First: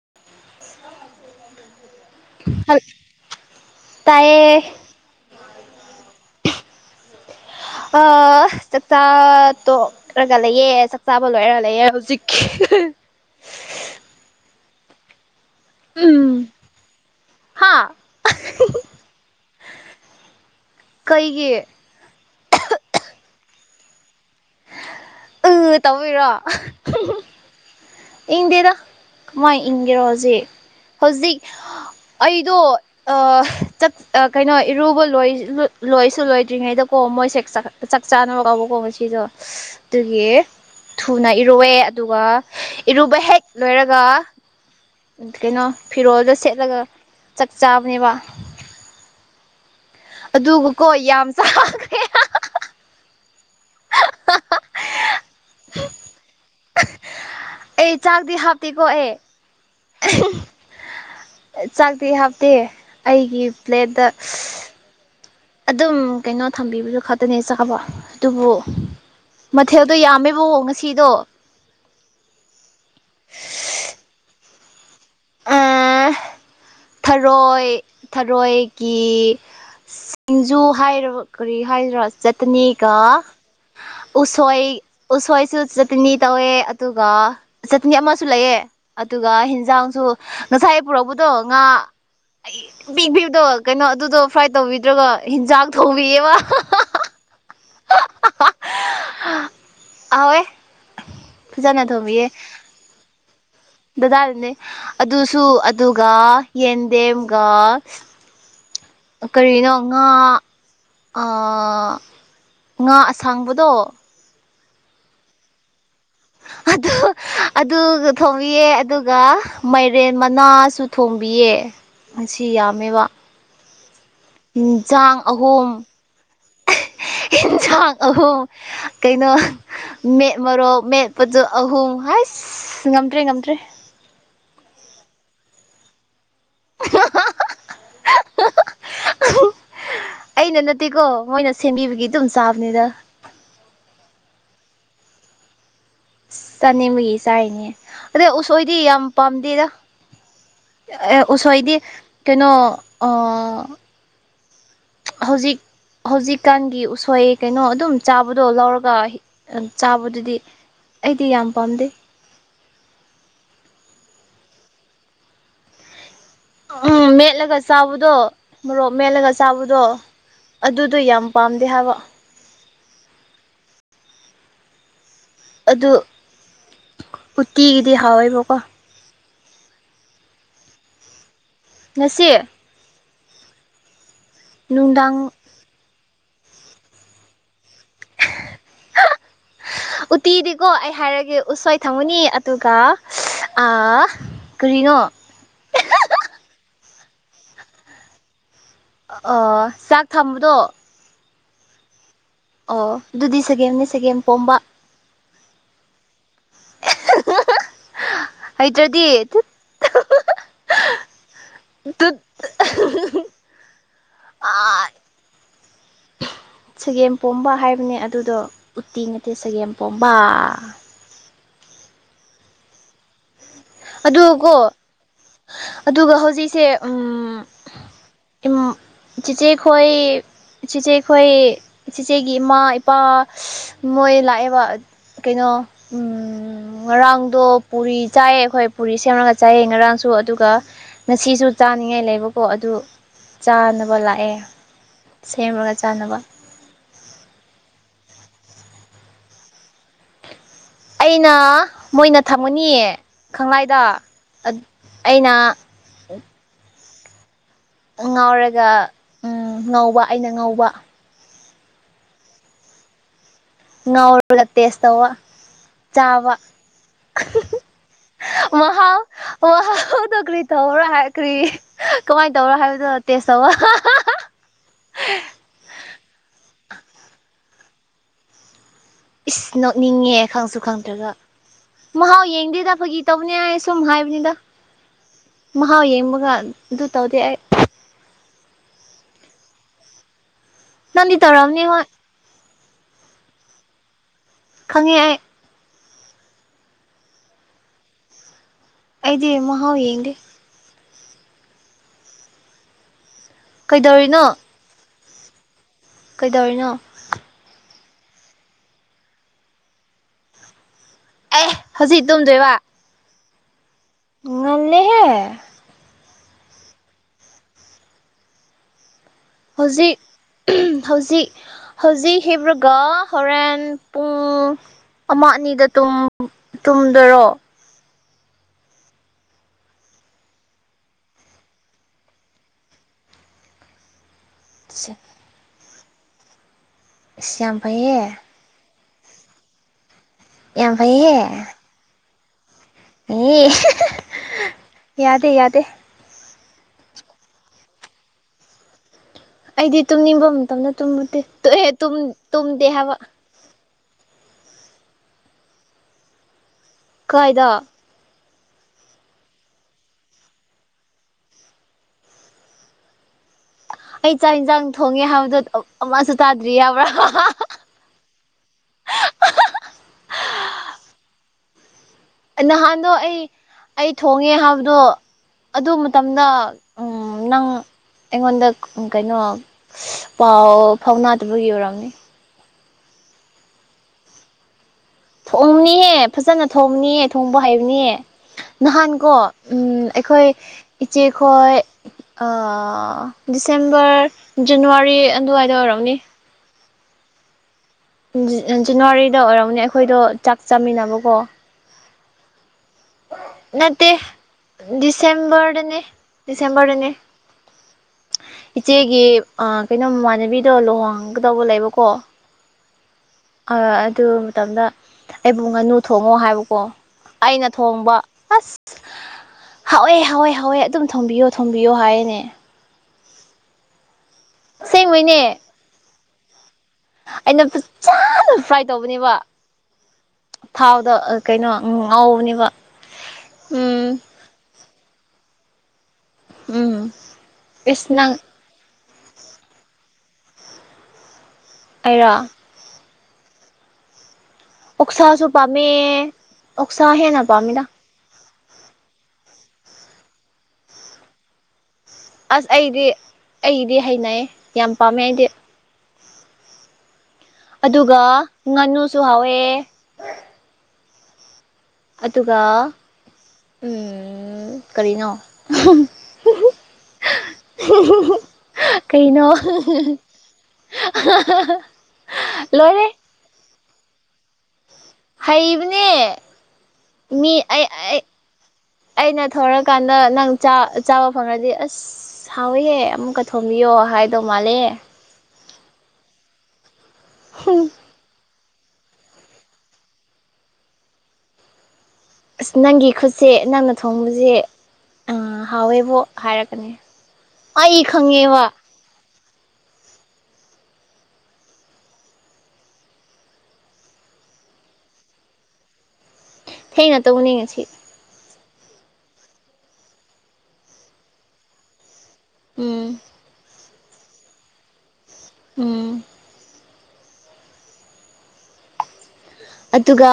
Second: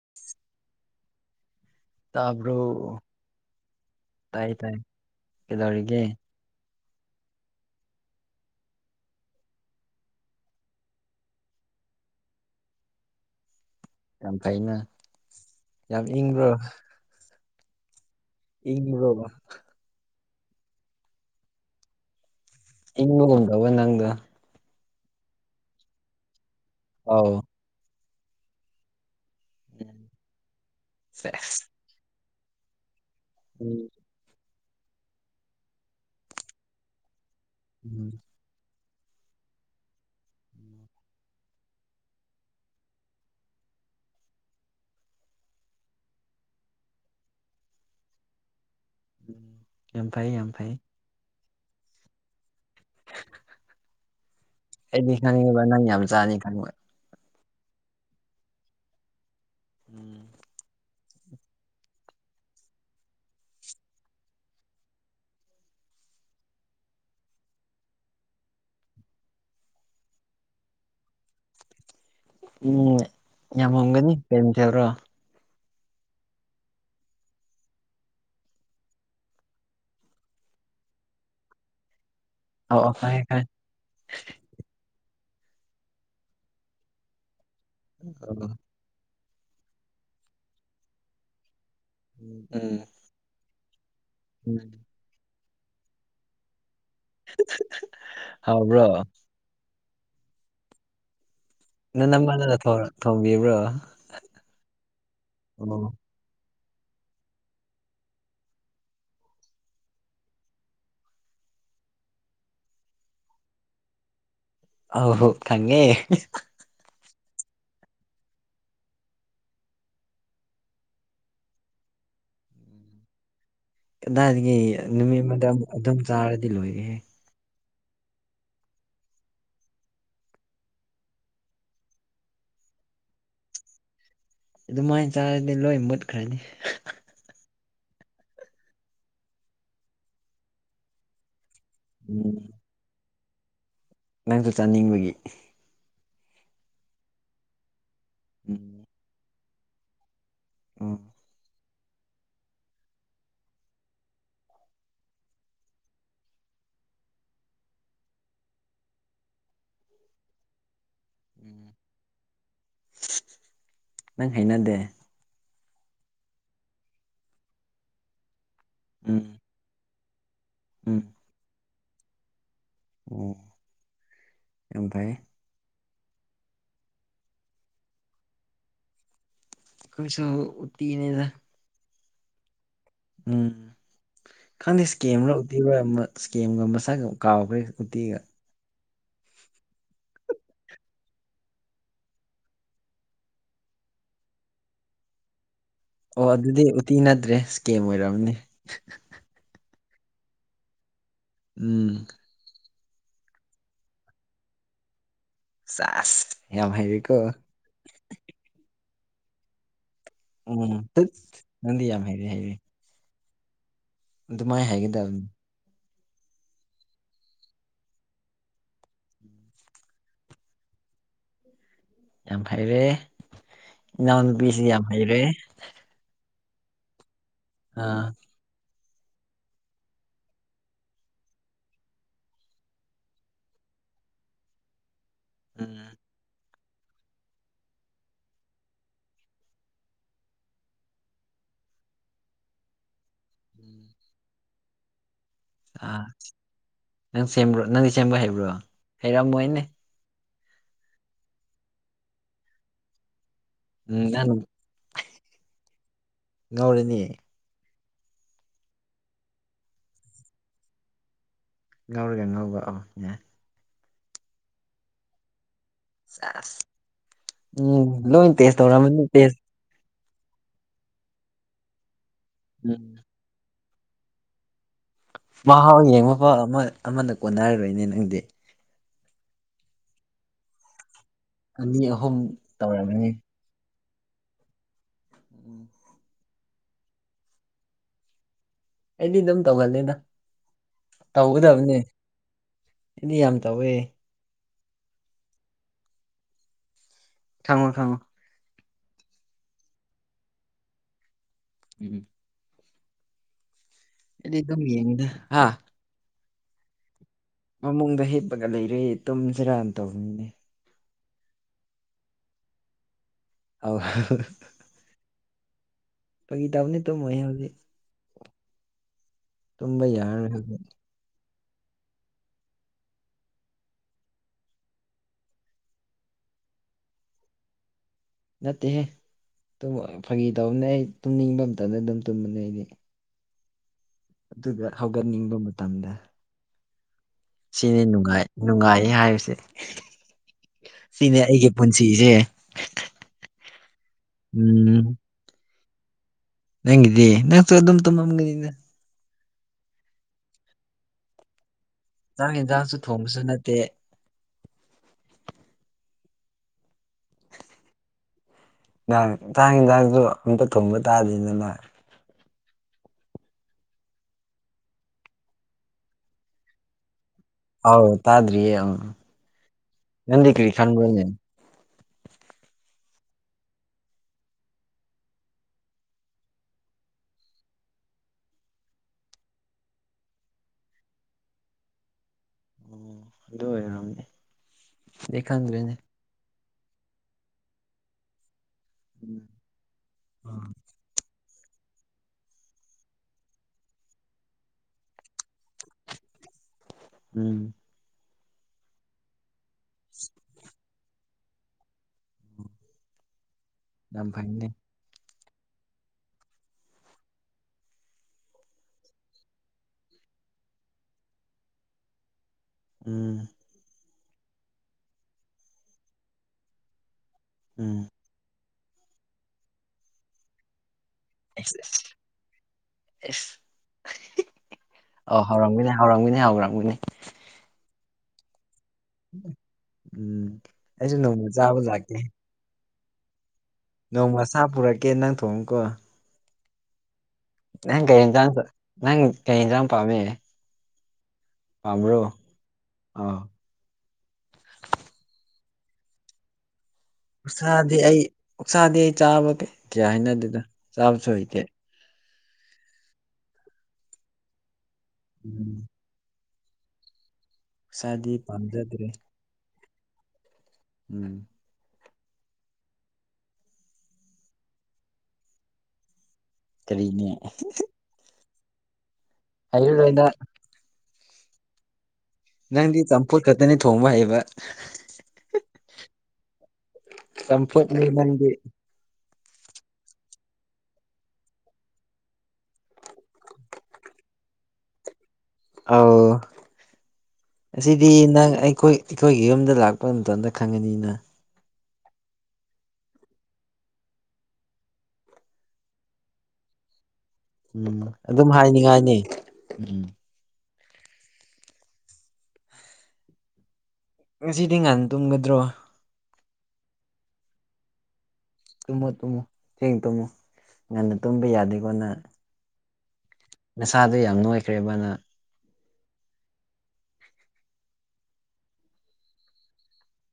[unintelligible] ꯇꯕ꯭ꯔꯣ ꯍꯜ ꯇꯥꯏ ꯇꯥꯏꯌꯦ ꯇꯥꯏ ꯀꯗꯧꯔꯒ [unintelligible] ꯆꯠꯔꯒ ꯂꯩꯑ ꯆꯥꯛ ꯆꯥꯕ ꯂꯣꯏꯔ ꯂꯩꯑꯦ ꯍꯧꯖꯤꯛꯀꯤ ꯌꯥꯝ ꯐꯥꯏꯩꯅ ꯌꯥꯝ ꯏꯪꯕ꯭ꯔꯣ ꯍꯥꯥ ꯏꯕ ꯀꯩꯒꯤ ꯏꯉ ꯍꯕ ꯅꯪ ꯎꯝ ꯇꯋꯤꯔꯣ ꯑꯥꯎ ꯏꯪꯗꯦꯗ ꯀꯃꯥꯏꯅ ꯏꯪꯒꯦꯔꯣ ꯍꯧꯖꯤꯛ ꯍꯧꯖꯤꯛ ꯁꯦꯁ ꯑꯩꯗꯣ ꯎꯝ ꯆ ꯀꯩꯅꯣ ꯏꯔꯨꯕ ꯂ ꯂꯣꯏꯁꯨ ꯂꯣꯏꯗ꯭ꯔꯤꯉꯩꯗꯀꯣ ꯃꯣꯏꯁꯦ ꯆꯥꯛ ꯎꯝ ꯆꯥꯅꯕ ꯀꯥꯎꯕ ꯀꯣ ꯁꯤꯁꯨꯣ ꯑꯗꯨꯒꯤ ꯊꯨꯅ ꯏꯔꯨꯑꯦ ꯑꯗꯨꯒ ꯏꯔꯨꯕ ꯍꯦꯛ ꯂꯣꯏꯔꯒ ꯀꯩꯅꯣ ꯐꯤꯔꯣꯜꯗ ꯁꯦꯠꯂꯒ ꯆꯥꯛ ꯆꯥꯕꯅꯦꯕ ꯎꯝ ꯌꯥꯝ ꯐꯩ ꯌꯥꯝ ꯐꯩ ꯑꯗꯨꯕꯨꯀꯣ ꯌꯥꯝ ꯆꯥꯈ꯭ꯔꯦ ꯑꯦꯅꯤꯥꯅꯤꯕꯅ ꯌꯥꯝ ꯆꯥꯅꯤ ꯑꯩ ꯆꯥꯛꯗꯤ ꯍꯥꯞꯇꯤꯀꯣ ꯑꯦ ꯎꯝ ꯆꯥꯛꯇꯤ ꯍꯥꯞꯇꯦ ꯑꯩꯒꯤ ꯄ꯭ꯂꯦꯠꯇ ꯑꯗꯨꯝ ꯀꯩꯅꯣ ꯊꯝꯕꯤꯕꯁꯨ ꯈꯛꯇꯅꯦ ꯏ ꯆꯥꯕ ꯑꯗꯨꯕꯨ ꯃꯊꯦꯜꯗꯣ ꯌꯥꯝꯃꯦꯕꯣ ꯉꯁꯤꯗꯣ ꯎꯝ ꯌꯥꯝꯃꯝꯒꯅꯤ ꯀꯔꯤꯝ ꯊꯕ꯭ꯔꯣ ꯑꯥ ꯊꯔꯣꯏ ꯊꯔꯣꯏꯒꯤ ꯁꯤꯡꯖꯨ ꯍꯥꯏ ꯀꯔꯤ ꯍꯥꯏꯗ꯭ꯔꯥ ꯆꯠꯅꯤ ꯑꯧ ꯑꯧ ꯀ ꯈꯪꯉꯦ ꯈꯪꯉꯦ ꯎꯁꯣꯏ ꯎꯁꯣꯏꯁꯨ ꯆꯥꯇꯅꯤ ꯇꯧꯋꯦ ꯑꯗꯨꯒ ꯆꯥꯇꯅꯤ ꯑꯃꯁꯨ ꯑꯧ ꯂꯩꯑ ꯑꯗꯨꯒ ꯍꯟꯖꯥꯡꯁꯨ ꯉꯁꯥꯏ ꯄꯨꯔꯛꯄꯗꯣ ꯉꯥ ꯑꯩ ꯎꯝ ꯄꯤꯛꯕꯤꯕꯗꯣ ꯀꯩꯅꯣ ꯑꯗꯨꯗꯣ ꯐ꯭ꯔꯥꯏ ꯎꯝ ꯇꯧꯕꯤꯗ꯭ꯔꯒꯣ ꯍꯤꯟꯖꯥꯛ ꯊꯧꯕꯤꯌꯦꯕ ꯍꯥꯎꯕ꯭ꯔꯣ ꯑꯋꯣꯏ ꯅꯪ ꯅꯃꯅꯗ ꯊꯣꯡꯕꯤꯕ꯭ꯔꯣ ꯗꯗꯥꯗꯅꯦ ꯑꯗꯨꯁꯨ ꯑꯣ ꯑꯗꯨꯒ ꯌꯦꯟꯗꯦꯝꯒ ꯀꯔꯤꯅꯣ ꯉꯥ ꯉꯥ ꯑꯁꯥꯡꯕꯗꯣ ꯑꯩ ꯈꯪꯏ ꯑꯗ ꯑꯗꯨꯒ ꯊꯣꯡꯝꯕꯤꯌꯦꯦ ꯑꯗꯨꯒ ꯃꯥꯏꯔꯦꯟ ꯃꯅꯥꯁꯨ ꯊꯣꯡꯝꯕꯤꯌꯦ ꯃꯁꯤ ꯌꯥꯝꯃꯦꯕ ꯑꯗꯨꯗꯥꯏꯗꯒꯤ ꯏꯟꯁꯥꯡ ꯅꯨꯃꯤꯠ ꯑꯃꯗꯨ ꯑꯗꯨꯝ ꯆꯥꯔꯗꯤ ꯂꯣꯏꯔꯦꯍꯦ ꯑꯦꯟꯁꯥꯡ ꯑꯍꯨꯝ ꯀꯩꯅꯣ ꯃꯦꯠꯃꯣꯛ ꯃꯦꯠꯄꯗꯨ ꯑꯍꯨꯝ ꯍꯥꯏꯁ ꯉꯝꯗ꯭ꯔꯦ ꯉꯝꯗ꯭ꯔꯦ ꯑꯗꯨꯃꯥꯏꯅ ꯆꯥꯔꯗꯤ ꯂꯣꯏ ꯃꯨꯠꯈ꯭ꯔꯅꯤ ꯑꯩꯅ ꯅꯠꯇꯦꯀꯣ ꯃꯣꯏꯅ ꯁꯦꯝꯕꯤꯕꯒꯤ ꯑꯗꯨꯝ ꯎꯝ ꯆꯥꯕꯅꯤꯗ ꯅꯪꯁꯨ ꯆꯥꯅꯤꯡꯕꯒꯤ ꯆꯥꯅꯤꯡꯕꯒꯤ ꯆꯥꯏꯔꯤꯅꯦ ꯑꯗꯩ ꯎꯁꯣꯏꯗꯤ ꯎꯝ ꯌꯥꯝ ꯄꯥꯝꯗꯦꯗ ꯎꯝ ꯑꯦ ꯎꯁꯣꯏꯗꯤ ꯀꯩꯅꯣ ꯑ ꯍꯧꯖꯤꯛ ꯍꯧꯖꯤꯛꯀꯥꯟꯒꯤ ꯎꯁꯣꯏ ꯀꯩꯅꯣ ꯑꯗꯨꯝ ꯆꯥꯕꯗꯣ ꯂꯧꯔꯒ ꯑ ꯆꯥꯕꯗꯨꯗꯤ ꯑꯩꯗꯤ ꯌꯥꯝ ꯎꯝ ꯄꯥꯝꯗꯦ [unintelligible] ꯅꯪ ꯍꯩꯅꯗꯦ ꯎꯝ ꯃꯦꯠꯂꯒ ꯆꯥꯕꯗꯣ ꯃꯣꯔꯣꯛ ꯎꯝ ꯃꯦꯠꯂꯒ ꯆꯥꯕꯗꯣ ꯑꯗꯨꯗꯣ ꯎꯝ ꯌꯥꯝ ꯄꯥꯝꯗꯦ ꯍꯥꯏꯕ ꯑꯣ ꯌꯥꯝ ꯐꯩꯌꯦ ꯑꯗꯨ ꯎꯇꯤꯒꯤꯗꯤ ꯍꯥꯎꯋꯦꯕꯀꯣ ꯈꯣꯏꯁꯨ ꯎꯇꯤꯅꯦꯗ ꯉꯁꯤ ꯎꯝ ꯈꯪꯗꯦ ꯁ꯭ꯀꯦꯝ ꯅꯨꯡꯗꯥꯡ ꯔꯣ [unintelligible] ꯑꯃ ꯁ꯭ꯀꯦꯝꯒ ꯃꯁꯛꯒ ꯀꯥꯎꯈ꯭ꯔꯦ ꯎꯇꯤꯒ [unintelligible] ꯎꯠꯇꯤꯗꯤꯀꯣ ꯑꯩ ꯍꯥꯏꯔꯒꯦ ꯎꯁꯣꯏ ꯊꯝꯒꯅꯤ ꯑꯗꯨꯒ [unintelligible] ꯑ ꯀꯔꯤꯅꯣ ꯑꯣ ꯑꯗꯨꯗꯤ ꯎꯇꯤ ꯅꯠꯇ꯭ꯔꯦ ꯁ꯭ꯀꯦꯝ ꯑꯣꯏꯔꯝꯅꯤ [unintelligible] ꯑꯣ ꯆꯥꯛ ꯊꯝꯕꯗꯣ ꯎꯝ ꯑꯣ ꯑꯗꯨꯗꯤ ꯁꯒꯦꯝꯅꯦ ꯁꯒꯦꯝ ꯄꯣꯝꯕ ꯁꯥꯁ ꯌꯥꯝ ꯍꯩꯔꯦꯀꯣ ꯍꯩꯇ꯭ꯔꯗꯤ ꯇꯨꯠ [unintelligible] ꯎꯝ ꯇꯠ ꯅꯪꯗꯤ ꯌꯥꯝ ꯇꯨꯠ ꯍꯩꯔꯦ ꯍꯩꯔꯦ ꯑꯗꯨꯃꯥꯏ ꯑꯥ ꯍꯥꯏꯒꯦꯗꯝ ꯆꯒꯦꯝ ꯄꯣꯝꯕ ꯍꯥꯏꯕꯅꯦ ꯑꯗꯨꯗꯣ ꯎꯠꯇꯤ ꯅꯠꯇꯦ ꯆꯒꯦꯝꯄꯣꯝꯕꯥ ꯌꯥꯝ ꯍꯩꯔꯦ ꯑꯗꯨꯒꯀꯣ ꯏꯅꯥꯎꯅꯨꯄꯤꯁꯤ ꯌꯥꯝ ꯍꯩꯔꯦ ꯑꯗꯨꯒ ꯍꯧꯖꯤꯛꯁꯦ ꯎꯝ ꯑ ꯎꯝ ꯆꯤꯆꯦꯈꯣꯏ ꯆꯤꯆꯦꯈꯣꯏ ꯆꯤꯆꯦꯒꯤ ꯏꯃꯥ ꯏꯄꯥ [unintelligible] ꯃꯣꯏ ꯂꯥꯛꯑꯦꯕ ꯀꯩꯅꯣ ꯎꯝ ꯉꯔꯥꯡꯗꯣ ꯄꯨꯔꯤ ꯆꯥꯏꯌꯦ ꯑꯩꯈꯣꯏ ꯄꯨꯔꯤ ꯁꯦꯝꯔꯒ ꯆꯥꯏꯌꯦ ꯉꯔꯥꯡꯁꯨ ꯑꯗꯨꯒ ꯉꯁꯤꯁꯨ ꯆꯥꯅꯤꯡꯉꯥꯏ ꯂꯩꯕꯀꯣ ꯑꯗꯨ ꯎꯝ ꯆꯥꯅꯕ ꯂꯥꯛꯑꯦ ꯁꯦꯝꯃꯒ ꯑꯥ ꯆꯥꯅꯕ ꯅꯪ ꯁꯦꯝꯕ꯭ꯔꯣ ꯅꯪ ꯁꯦꯝꯕ ꯍꯩꯕ꯭ꯔꯣ ꯍꯩꯔꯝꯃꯣꯏꯅꯦ ꯑꯩꯅ ꯃꯣꯏꯅ ꯊꯝꯒꯅꯤ ꯈꯥꯡꯂꯥꯏꯗ ꯎꯝ ꯅꯪ ꯑꯗ ꯑꯩꯅ ꯉꯧꯔꯅꯤ ꯉꯥꯎꯔꯒ ꯎꯝ ꯉꯧꯕ ꯑꯩꯅ ꯉꯧꯕ ꯉꯥꯎꯔꯒ ꯉꯧꯕ ꯑꯣ ꯌꯥꯏ ꯉꯧꯔꯒ ꯇꯦꯁ ꯇꯧꯋꯥ ꯆꯥꯕ ꯆꯥꯁ ꯎꯝ ꯂꯣꯏ ꯇꯦꯁ [unintelligible] ꯃꯍꯥꯎ ꯇꯧꯔꯝꯃꯅꯤ ꯇꯦꯁ ꯋꯥꯍꯥꯎꯗꯣ ꯀꯔꯤ ꯇꯧꯕ꯭ꯔꯥ ꯍꯥꯏ ꯈ꯭ꯔꯤ ꯀꯃꯥꯏꯅ ꯇꯧꯕ꯭ꯔꯣ ꯎꯝ ꯍꯥꯏꯕꯗꯣ ꯇꯦꯁ ꯇꯧꯕ ꯑꯍꯥ -ꯍꯥ -ꯍꯥ ꯃꯍꯥꯎ ꯌꯦꯡꯕ ꯐꯥꯎ ꯑꯃ ꯑꯃꯅ ꯀꯣꯟꯅꯔꯔꯣꯏꯅꯦ ꯅꯪꯗꯤ ꯏꯁ ꯅꯣꯛꯅꯤꯡꯉꯦ ꯈꯪꯁꯨ ꯈꯪꯗ꯭ꯔꯒ ꯑꯅꯤ ꯑꯍꯨꯝ ꯃꯍꯥꯎ ꯌꯦꯡꯗꯦꯗ ꯐꯥꯒꯤ ꯇꯧꯔꯝꯃꯅꯤ ꯇꯧꯕꯅꯤ ꯍꯥꯏꯌꯦ ꯁꯨꯝ ꯍꯥꯏꯕꯅꯤꯗ ꯎꯝ ꯃꯍꯥꯎ ꯌꯦꯡꯕꯒ ꯑꯗꯨ ꯇꯧꯗꯦ ꯑꯩ ꯑꯩꯗꯤ ꯗꯨꯝ ꯇꯧꯒꯜꯂꯦꯗ ꯅꯪꯗꯤ ꯇꯧꯔꯝꯅꯤ ꯇꯧꯒꯗꯕꯅꯦ ꯍꯣꯏ ꯑꯩꯗꯤ ꯌꯥꯝ ꯇꯧꯋꯦ ꯈꯪꯉꯦ ꯑꯩ ꯈꯪꯉꯣ ꯈꯪꯉꯣ ꯑꯩꯗꯤ ꯃꯍꯥꯎ ꯌꯦꯡꯗꯦ ꯎꯝ ꯎꯝ ꯀꯩꯗꯧꯔꯤꯅꯣ ꯗꯨꯝ ꯌꯦꯉꯤꯗ ꯍꯥ ꯀꯩꯗꯧꯔꯤꯅꯣ ꯃꯃꯨꯡꯗ ꯍꯤꯞꯄꯒ ꯂꯩꯔꯦ ꯇꯨꯝꯁꯤꯔꯥꯟꯅ ꯇꯧꯅꯤꯅꯦ ꯑꯦ ꯍꯧꯖꯤꯛ ꯇꯨꯝꯗꯣꯏꯕ ꯑꯥꯎ ꯅꯍꯦ ꯄꯒꯤꯗꯕꯅꯤ ꯇ ꯃꯌꯦꯛꯦ ꯍꯧꯖꯤ ꯇꯨꯝꯕ ꯍꯧꯖꯤꯛ ꯌꯥꯔꯔꯣꯏ ꯍꯧꯖꯤꯛ ꯍꯧꯖꯤꯛ ꯍꯧꯖꯤꯛ ꯍꯤꯕ꯭ꯔꯒ ꯍꯣꯔꯦꯟ ꯄꯨꯡ ꯑꯃ ꯑꯅꯤꯗ ꯇꯨꯝꯗꯔꯣ ꯅꯠꯇꯦꯍꯦꯨꯝ ꯐꯪꯒꯤ ꯇꯧꯕꯅꯦ ꯑꯩ ꯇꯨꯝꯅꯤꯡꯕ ꯑꯝꯇꯅ ꯑꯗꯨꯝ ꯇꯨꯝꯕꯅꯦ ꯑꯩꯗꯤ ꯑꯗꯨꯗ ꯍꯧꯒꯠꯅꯤꯡꯕ ꯃꯇꯝꯗ ꯑꯁ ꯌꯥꯝ ꯁꯤꯅꯦ ꯐꯩꯍꯦ ꯅꯨꯡꯉꯥꯏ ꯅꯨꯡꯉꯥꯏꯌꯦ ꯍꯥꯏꯕꯁꯦ ꯌꯥꯝ ꯐꯩꯍꯦ ꯁꯤꯅꯦ ꯑꯩꯒꯤ ꯄꯨꯟꯁꯤꯁꯦ ꯏ ꯌꯥꯗꯦ ꯌꯥꯗꯦ ꯅꯪꯗꯤꯦ ꯅꯪ ꯆ ꯑꯗꯨꯝ ꯇ ꯃꯪꯅ ꯑꯩꯗꯤ ꯇꯨꯝꯅꯤꯡꯕ ꯃꯇꯝꯗ ꯇꯨꯝꯃꯨꯗꯦ ꯇꯨꯝꯗꯦ ꯍꯥꯏꯕ ꯑꯗꯨꯅꯠꯇ ꯀꯥꯏꯗ ꯅꯍꯟꯁꯥꯡ ꯌꯦꯟꯁꯥꯡꯁꯨ ꯑꯝꯇ ꯊꯣꯡꯕ ꯇꯥꯗꯦꯗꯅ ꯑꯩ ꯆꯥꯛ ꯌꯦꯟꯁꯥꯡ ꯊꯣꯡꯉꯦ ꯍꯥꯏꯕꯗꯣ ꯑꯃꯁꯨ ꯇꯥꯗ꯭ꯔꯤ ꯌꯥꯕ꯭ꯔꯥ ꯑꯥꯎ ꯇꯥꯗ꯭ꯔꯤꯌꯦ ꯑꯪ ꯅꯟꯗꯤ ꯀ꯭ꯔꯤ ꯈꯟꯕꯅꯦ ꯅꯍꯥꯟꯗꯣ ꯑꯩ ꯑꯩ ꯊꯣꯡꯉꯦ ꯍꯥꯏꯕꯗꯣ ꯑꯗꯨ ꯃꯇꯝꯗ ꯅꯪ ꯑꯩꯉꯣꯟꯗ ꯀꯩꯅꯣ ꯄꯥꯎ ꯐꯥꯎꯅꯗꯕꯒꯤ ꯑꯣꯏꯔꯝꯅꯤ ꯑꯣ ꯑꯗꯨ ꯑꯣꯏꯔꯝꯅꯦ ꯊꯣꯡꯅꯤꯍꯦ ꯐꯖꯅ ꯊꯣꯡꯅꯤꯍꯦ ꯊꯣꯡꯕ ꯍꯩꯕꯅꯤꯍ ꯅꯍꯥꯟ ꯀꯣ ꯎꯝ ꯑꯩꯈꯣꯏ ꯏꯆꯦ ꯈꯣꯏ ꯗꯤꯁꯦꯝꯕꯔ ꯖꯅꯋꯥꯔꯤ ꯑꯗꯨꯋꯥꯏꯗ ꯑꯣꯏꯔꯝꯅꯤ ꯎꯝ ꯖꯅꯋꯥꯔꯤꯗ ꯑꯣꯏꯔꯝꯅꯦ ꯑꯩꯈꯣꯏꯗꯣ ꯆꯥꯛ ꯆꯥꯃꯤꯟꯅꯕꯀꯣ ꯎꯝ ꯅꯠꯇ ꯁꯦꯝꯕꯔꯅꯤꯅꯤ ꯁꯦꯝꯕꯔꯅꯅꯤ ꯏꯆꯦꯒꯤ ꯑ ꯀꯩꯅꯣ ꯃꯃꯥꯟꯅꯕꯤꯗꯣ ꯂꯨꯍꯣꯡꯒꯗꯧꯕ ꯂꯩꯕꯀꯣ ꯎꯝ ꯑꯗꯨ ꯃꯇꯝꯗ ꯑꯩꯕꯨ ꯉꯥꯅꯨ ꯊꯣꯡꯉꯣ ꯍꯥꯏꯕꯀꯣ ꯑꯩꯅ ꯎꯝ ꯊꯣꯡꯕ ꯑꯁ ꯍꯥꯎꯋꯦ ꯍꯥꯎꯋꯦ ꯍꯥꯎꯋꯦ ꯑꯗꯨꯝ ꯊꯣꯝꯕꯤꯌꯣ ꯑꯦꯁ ꯊꯣꯝꯕꯤꯌꯣ ꯑꯦꯁ ꯍꯥꯏꯅꯦ ꯑꯦꯁ ꯑꯣ ꯑꯁꯦꯡꯕꯩꯅꯦ ꯍꯧꯥꯎꯔꯝꯕꯤꯅꯦ ꯍꯧꯥꯎꯔꯝꯕꯤꯅꯦ ꯍꯧꯔꯥꯡꯕꯤꯅꯤ ꯑꯩꯅ ꯆ ꯐ꯭ꯔꯥꯏ ꯀꯩ ꯇꯧꯕꯅꯦꯕ ꯎꯝ ꯊꯥꯎꯗ ꯑꯩꯁꯨ ꯅꯣꯡꯃ ꯀꯩꯅꯣ ꯆꯥꯕ ꯉꯥꯎꯕꯅꯦꯕ ꯅꯣꯡꯃꯁꯥ ꯄꯨꯔꯛꯀꯦ ꯅꯪ ꯊꯣꯡꯉꯀꯣ ꯎꯝ ꯅꯪ ꯀꯩ ꯆ ꯅꯪ ꯀꯩ ꯆꯅ ꯄꯥꯝꯃꯦ ꯄꯝ꯭ꯔꯣ ꯑꯩꯔꯣ ꯎꯛꯁꯥꯁꯨ ꯄꯝꯦ ꯎꯠꯁꯥꯍꯦꯅ ꯎꯁꯥꯗꯤ ꯑꯩ ꯎꯁꯥꯗꯤ ꯑꯩ ꯆꯥꯕꯒꯦ ꯀꯌꯥ ꯍꯥꯏꯅꯗꯅ ꯆꯥꯕꯁꯨ ꯍꯩꯇꯦ ꯑꯁ ꯑꯩꯗꯤ ꯑꯩꯗꯤ ꯍꯩꯅꯩ ꯌꯥꯝ ꯄꯥꯝꯃꯦ ꯑꯩꯗꯤ ꯎꯝ ꯑꯗꯨꯒ ꯎꯛꯁꯥꯗꯤ ꯄꯥꯝꯖꯗ꯭ꯔꯦ ꯉꯥꯅꯨꯁꯨ ꯍꯥꯎꯋꯦ ꯎꯝ ꯑꯗꯨꯒ ꯀꯔꯤꯅꯣ ꯀꯔꯤꯅꯦ ꯀꯩꯅꯣ ꯍꯩꯔꯔꯣꯏꯗ ꯅꯪꯗꯤ ꯆꯝꯐꯨꯠ ꯈꯛꯇꯅꯤ ꯊꯣꯡꯕ ꯍꯩꯕ ꯍꯩꯕꯅꯦ ꯃꯤ ꯆꯝꯐꯨꯠꯅꯤ ꯑꯩ ꯅꯪꯗꯤ ꯑꯩꯅ ꯊꯧꯔꯀꯥꯟꯗ ꯅꯪꯥ ꯆꯥꯕ ꯐꯪꯂꯔꯗꯤ ꯑꯁ ꯑꯁ ꯍꯥꯎꯋꯦ ꯑꯃꯨꯛꯀ ꯊꯣꯝꯕꯤꯌꯣ ꯍꯥꯏꯗꯧ ꯃꯥꯜꯂꯦ ꯑ ꯁꯤ ꯗꯤ ꯅꯪ ꯑꯩꯈꯣꯏ ꯑꯩꯈꯣꯏꯒꯤ ꯌꯨꯝꯗ ꯂꯥꯛꯄ ꯃꯇꯝꯗ ꯈꯪꯉꯅꯤꯅ ꯑꯁ ꯅꯪꯒꯤ ꯈꯨꯠꯁꯦ ꯅꯪꯅ ꯊꯣꯡꯕꯁꯦ ꯍꯥꯎꯋꯦꯕꯣ ꯍꯥꯏꯔꯛꯀꯅꯤ ꯎꯝ ꯑꯩ ꯑꯗꯨꯝ ꯈꯪꯉꯦꯕ ꯍꯥꯏꯅꯤ ꯍꯥꯏꯥꯏꯅꯤ ꯎꯝ ꯎꯝ ꯉꯁꯤꯗꯤ ꯉꯍꯥꯟ ꯇꯨꯝꯒꯗ꯭ꯔꯣ ꯊꯦꯡꯩꯅ ꯇꯧꯅꯤꯡꯉꯁꯤ ꯇꯨꯝꯃꯣ ꯇꯨꯝꯃꯣ ꯆꯦꯡ ꯇꯨꯝꯃꯨ ꯉꯟꯅ ꯇꯨꯝꯕ ꯌꯥꯗꯦꯀꯣꯅ ꯎꯝ ꯅꯁꯥꯗꯣ ꯌꯥꯝ ꯅꯣꯏꯈ꯭ꯔꯦ ꯃꯥꯅ ꯎꯝ ꯑꯗꯨꯒ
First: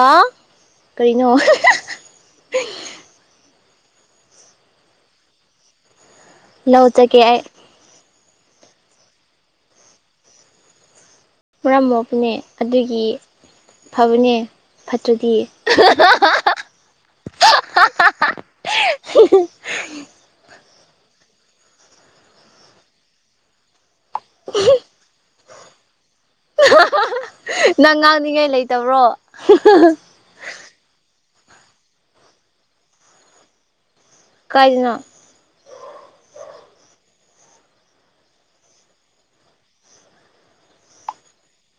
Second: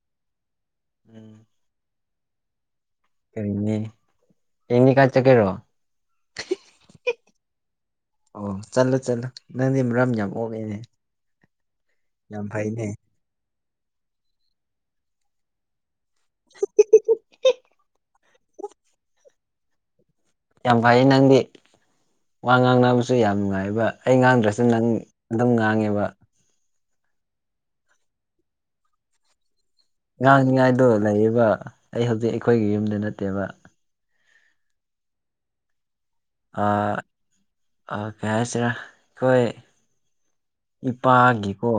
ꯎꯝ ꯀꯔꯤꯅꯣ ꯀꯔꯤꯅꯤ ꯀꯅꯤ ꯀꯜ ꯆ ꯀꯦꯔꯣ ꯂꯧ ꯍꯧ ꯇ ꯀꯦ ꯑꯣ ꯆꯠꯂꯨ ꯆꯠꯂꯨ ꯅꯪꯗꯤ ꯃꯔꯝ ꯌꯥꯝ ꯑꯣꯛꯑꯦꯅꯦ ꯃꯔꯝ ꯃꯣꯛꯄꯅꯦ ꯌꯥꯝ ꯐꯩꯅꯦ ꯑꯗꯨꯒꯤ ꯐꯕꯅꯦ ꯐꯠꯇ꯭ꯔꯗꯤ [inaudible] ꯌꯥꯝ ꯐꯩꯌꯦ ꯅꯪꯗꯤ ꯋꯥ ꯉꯥꯡꯅꯕꯁꯨ ꯌꯥꯝ ꯅꯨꯡꯉꯥꯏꯕ ꯑꯩ ꯉꯥꯡꯗ꯭ꯔꯁꯨ ꯅꯪ ꯑꯗꯨꯝ ꯉꯥꯡꯉꯦꯕ ꯅꯪ ꯉꯥꯡꯅꯤꯡꯉꯥꯏ ꯂꯩꯇꯕ꯭ꯔꯣ ꯉꯥꯡꯅꯤꯉꯥꯏꯗꯣ ꯂꯩꯔꯤꯕ ꯑꯩ ꯍꯧꯖꯤꯛ ꯑꯩꯈꯣꯏꯒꯤ ꯌꯨꯝꯗ ꯅꯠꯇꯦꯕ ꯀꯥꯏꯗꯅꯣ ꯑ ꯑꯣ ꯀꯩ ꯍꯥꯏꯁꯤꯔꯥ ꯑꯩꯈꯣꯏ ꯏꯄꯥꯒꯤꯀꯣ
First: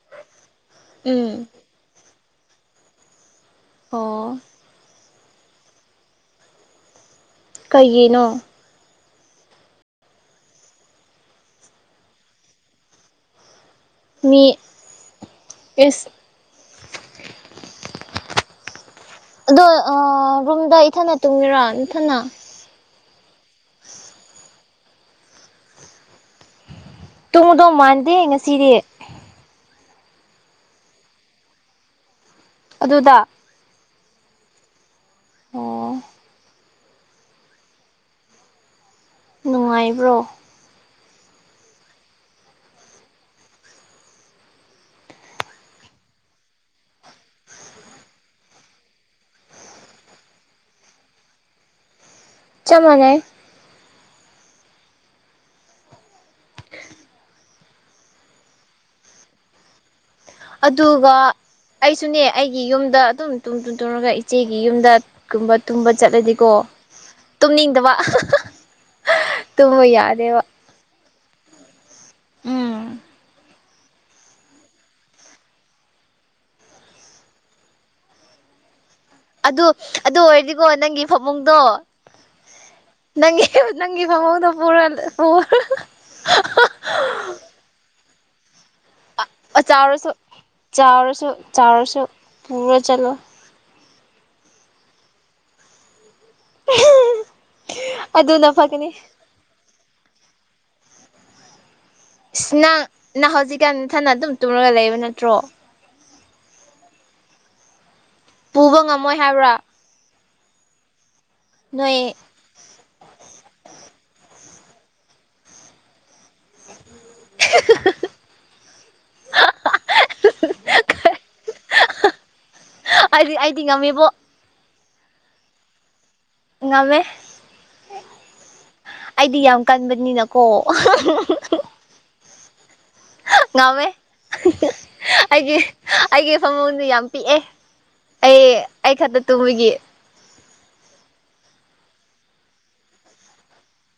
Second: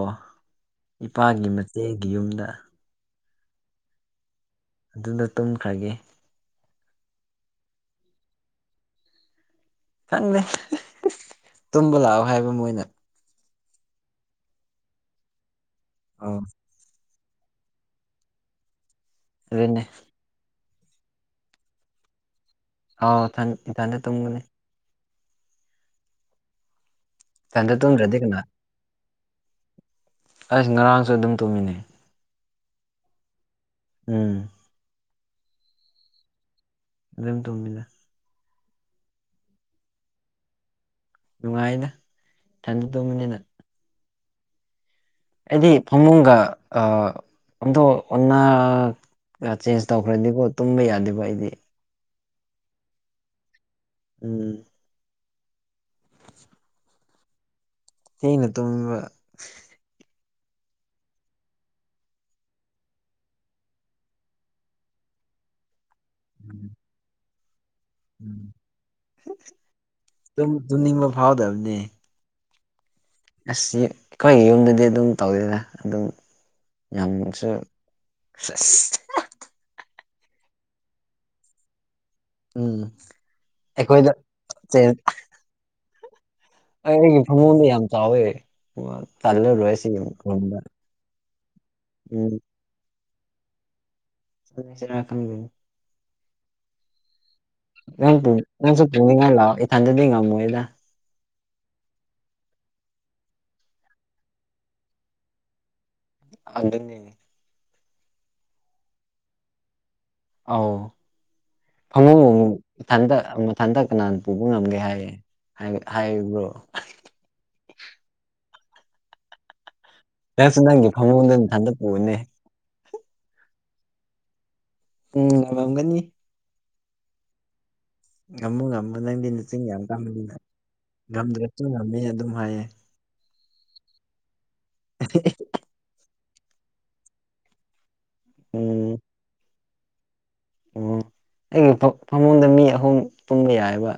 ꯎꯝ ꯏꯄꯥꯒꯤ ꯃꯆꯦꯒꯤ ꯌꯨꯝꯗ ꯑꯣ ꯑꯗꯨꯗ ꯇꯨꯝꯈ꯭ꯔꯒꯦ ꯀꯩꯒꯤꯅꯣ ꯁꯪꯅꯦꯦ ꯇꯨꯝꯕ ꯂꯥꯛꯑꯣ ꯍꯥꯏꯕ ꯃꯣꯏꯅ ꯃꯤ ꯏꯁ ꯑꯥꯎ ꯑꯗꯣ ꯑꯗꯨꯅꯦ ꯔꯨꯝꯗ ꯏꯊꯅ ꯇꯨꯡꯃꯤꯔꯣ ꯏꯊꯅ ꯍꯥꯎ ꯊ ꯊꯅꯦ ꯇꯨꯡꯒꯅꯤ ꯇꯨꯡꯗꯧ ꯏꯊꯟꯗ ꯃꯥꯟꯗꯦ ꯇꯨꯝꯗ꯭ꯔꯗꯤ ꯀꯅꯥ ꯉꯁꯤꯗꯤ ꯑꯩꯁ ꯉꯔꯥꯡꯁꯨ ꯑꯗꯨꯝ ꯇꯣꯡꯃꯤꯟꯅꯩ ꯑꯗꯨꯗ ꯎꯝ ꯑꯣ ꯑꯗꯨꯝ ꯇꯣꯝꯗ ꯅꯨꯡꯉꯥꯏꯕ꯭ꯔꯣ ꯅꯨꯡꯉꯥꯏꯅ ꯊꯟꯗ ꯇꯨꯝꯕꯅꯤꯅ ꯍꯥꯏꯗꯤ ꯐꯃꯨꯡꯒ ꯑ ꯑꯟꯗꯣ ꯑꯣꯟꯅ ꯆꯦꯟꯖ ꯇꯧꯈ꯭ꯔꯗꯤꯀꯣ ꯇꯨꯝꯕ ꯌꯥꯗꯦꯕ ꯑꯩꯗꯤ ꯆ ꯃꯅꯦ ꯎꯝ ꯏꯩꯅ ꯇꯣꯡꯕ ꯑꯗꯨꯒ ꯑꯩꯁꯨꯅꯦ ꯑꯩꯒꯤ ꯌꯨꯝꯗ ꯑꯗꯨꯝ ꯇꯨꯡ ꯇꯨꯡ ꯇꯨꯔꯒ ꯏꯆꯦꯒꯤ ꯌꯨꯝꯗ ꯀꯨꯝꯕ ꯇꯨꯝꯕ ꯆꯠꯂꯗꯤꯀꯣ ꯇꯨꯝꯅꯤꯡꯗꯕ ꯇꯨꯝꯕ ꯌꯥꯗꯦꯕ ꯎꯝ ꯇꯨꯝꯅꯤꯡꯕ ꯐꯥꯎꯗꯕꯅꯦ ꯎꯝ ꯑꯁ ꯑꯩꯈꯣꯏꯒꯤ ꯌꯨꯝꯗꯗꯤ ꯑꯗꯨꯝ ꯇꯧꯗꯦꯅ ꯑꯗꯨꯝ ꯌꯥꯝꯁꯨ ꯑꯗꯨ ꯑꯗꯨ ꯑꯣꯏꯔꯗꯤꯀꯣ ꯅꯪꯒꯤ ꯐꯃꯨꯡꯗꯣ ꯎꯝ ꯅꯪ ꯅꯪꯒꯤꯤ ꯑꯩꯈꯣꯏꯗ ꯐꯃꯗ ꯄꯨꯔ ꯄꯔ ꯑꯩ ꯑꯩꯒꯤ ꯐꯃꯣꯟꯗ ꯌꯥꯝ ꯆꯥꯎꯋꯦ ꯑꯣ ꯇꯜꯂ ꯔꯣꯏꯁꯤ ꯎꯝ ꯆꯥꯎꯔꯁꯨ ꯎꯔꯣ ꯆꯂꯣ ꯁꯤꯅ ꯈꯒꯅꯤ ꯅꯪ ꯑꯗꯨꯅ ꯅꯪꯁꯨ ꯐꯒꯅꯤ ꯄꯨꯅꯤꯡꯉꯥꯏ ꯂꯥꯛꯑꯣ ꯏꯊꯟꯗꯗꯤ ꯉꯝꯃꯣꯏꯗ ꯏꯁ ꯅꯪ ꯅꯍ ꯍꯧꯖꯤꯛꯀꯥꯟꯊꯅ ꯑꯗꯨꯝ ꯇꯨꯝꯨꯔꯒ ꯂꯩꯕ ꯅꯠꯇ꯭ꯔꯣ ꯑꯗꯨ ꯑꯗꯨꯅꯤ ꯄꯨꯕ ꯉꯝꯃꯣꯏ ꯍꯥꯏꯕ꯭ꯔꯥ ꯑꯥꯎ ꯐꯪꯉ ꯅꯣꯏ ꯎ ꯊꯟꯗꯛ ꯑꯃꯊꯟꯗꯛ ꯀꯅꯥꯅ ꯄꯨꯕ ꯉꯝꯒꯦ ꯍꯥꯏꯌꯦ ꯍꯥꯏꯔꯤꯕ꯭ꯔꯣ [unintelligible] ꯅꯪꯁꯨ ꯅꯪꯒꯤ ꯐꯉꯣꯟꯗ ꯑꯗꯨꯝ ꯍꯟꯗꯄꯅꯦ ꯑꯩꯗꯤ ꯑꯩꯗꯤ ꯉꯝꯃꯤꯕꯣ ꯎꯝ ꯃꯝꯒꯅꯤ ꯉꯃꯦ ꯉꯝꯃꯨ ꯉꯝꯃꯨ ꯅꯪꯗꯤ ꯅ ꯑꯩꯗꯤ ꯆꯤꯡ ꯌꯥꯝ ꯇꯝꯃꯅꯤꯅ ꯀꯟꯕꯅꯤꯅꯀꯣ ꯉꯝꯗ꯭ꯔꯁꯨ ꯉꯝꯃꯦ ꯑꯗꯨꯝ ꯍꯥꯏꯌꯦꯦ ꯉꯋꯦ ꯑꯩꯒꯤ ꯑꯩꯒꯤ ꯐꯃꯨꯡꯗ ꯌꯥꯝ ꯄꯤꯛꯑꯦ ꯑꯩ ꯎꯝ ꯑꯩ ꯈꯛꯇ ꯇꯨꯝꯕꯒꯤ ꯑꯣ ꯑꯩꯒꯤ ꯐꯃꯨꯡꯗ ꯃꯤ ꯑꯍꯨꯝ ꯇꯨꯝꯕ ꯌꯥꯏꯑꯕ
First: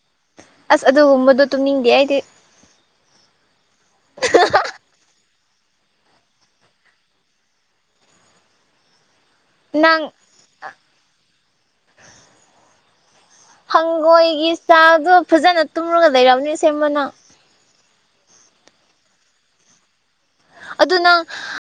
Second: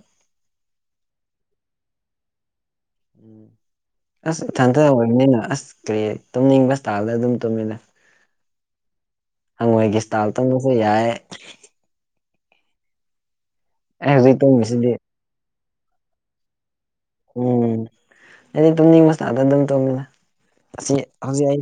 ꯑꯁ ꯑꯗꯨ ꯍꯨꯝꯕꯗꯣ ꯇꯨꯝꯅꯤꯡꯗꯦ ꯑꯩꯗꯤ ꯎꯝ ꯑꯁ ꯊꯟꯊ ꯑꯣꯏꯕꯅꯤꯅ ꯑꯁ ꯀꯔꯤ ꯇꯨꯝꯅꯤꯡꯕꯁꯇꯥꯥꯗ ꯑꯗꯨꯝ ꯇꯨꯝꯃꯤꯟꯅ ꯅꯪ ꯍꯪꯋꯥꯣꯏꯒꯤꯁꯇꯥꯜ ꯇꯝꯝꯕꯁꯨꯦ ꯌꯥꯏ ꯑꯩ ꯍꯧꯖꯤꯛ ꯍꯪꯒꯣꯏꯒꯤ ꯇꯨꯝꯃꯤꯁꯤꯗꯤ ꯆꯇꯥꯗꯣ ꯐꯖꯅ ꯇꯨꯝꯨꯔꯒ ꯂꯩꯔꯕꯅꯦ ꯁꯦꯝꯦ ꯃꯅꯥꯎ ꯎꯝ ꯑꯩꯗꯤ ꯑꯗꯨꯝꯅꯤꯡ ꯃꯁꯗ ꯑꯗꯨꯝ ꯇꯧꯃꯤꯅ ꯑꯁꯤ ꯑꯗꯨ ꯅꯪ ꯍꯧꯖꯤꯛ ꯑꯩ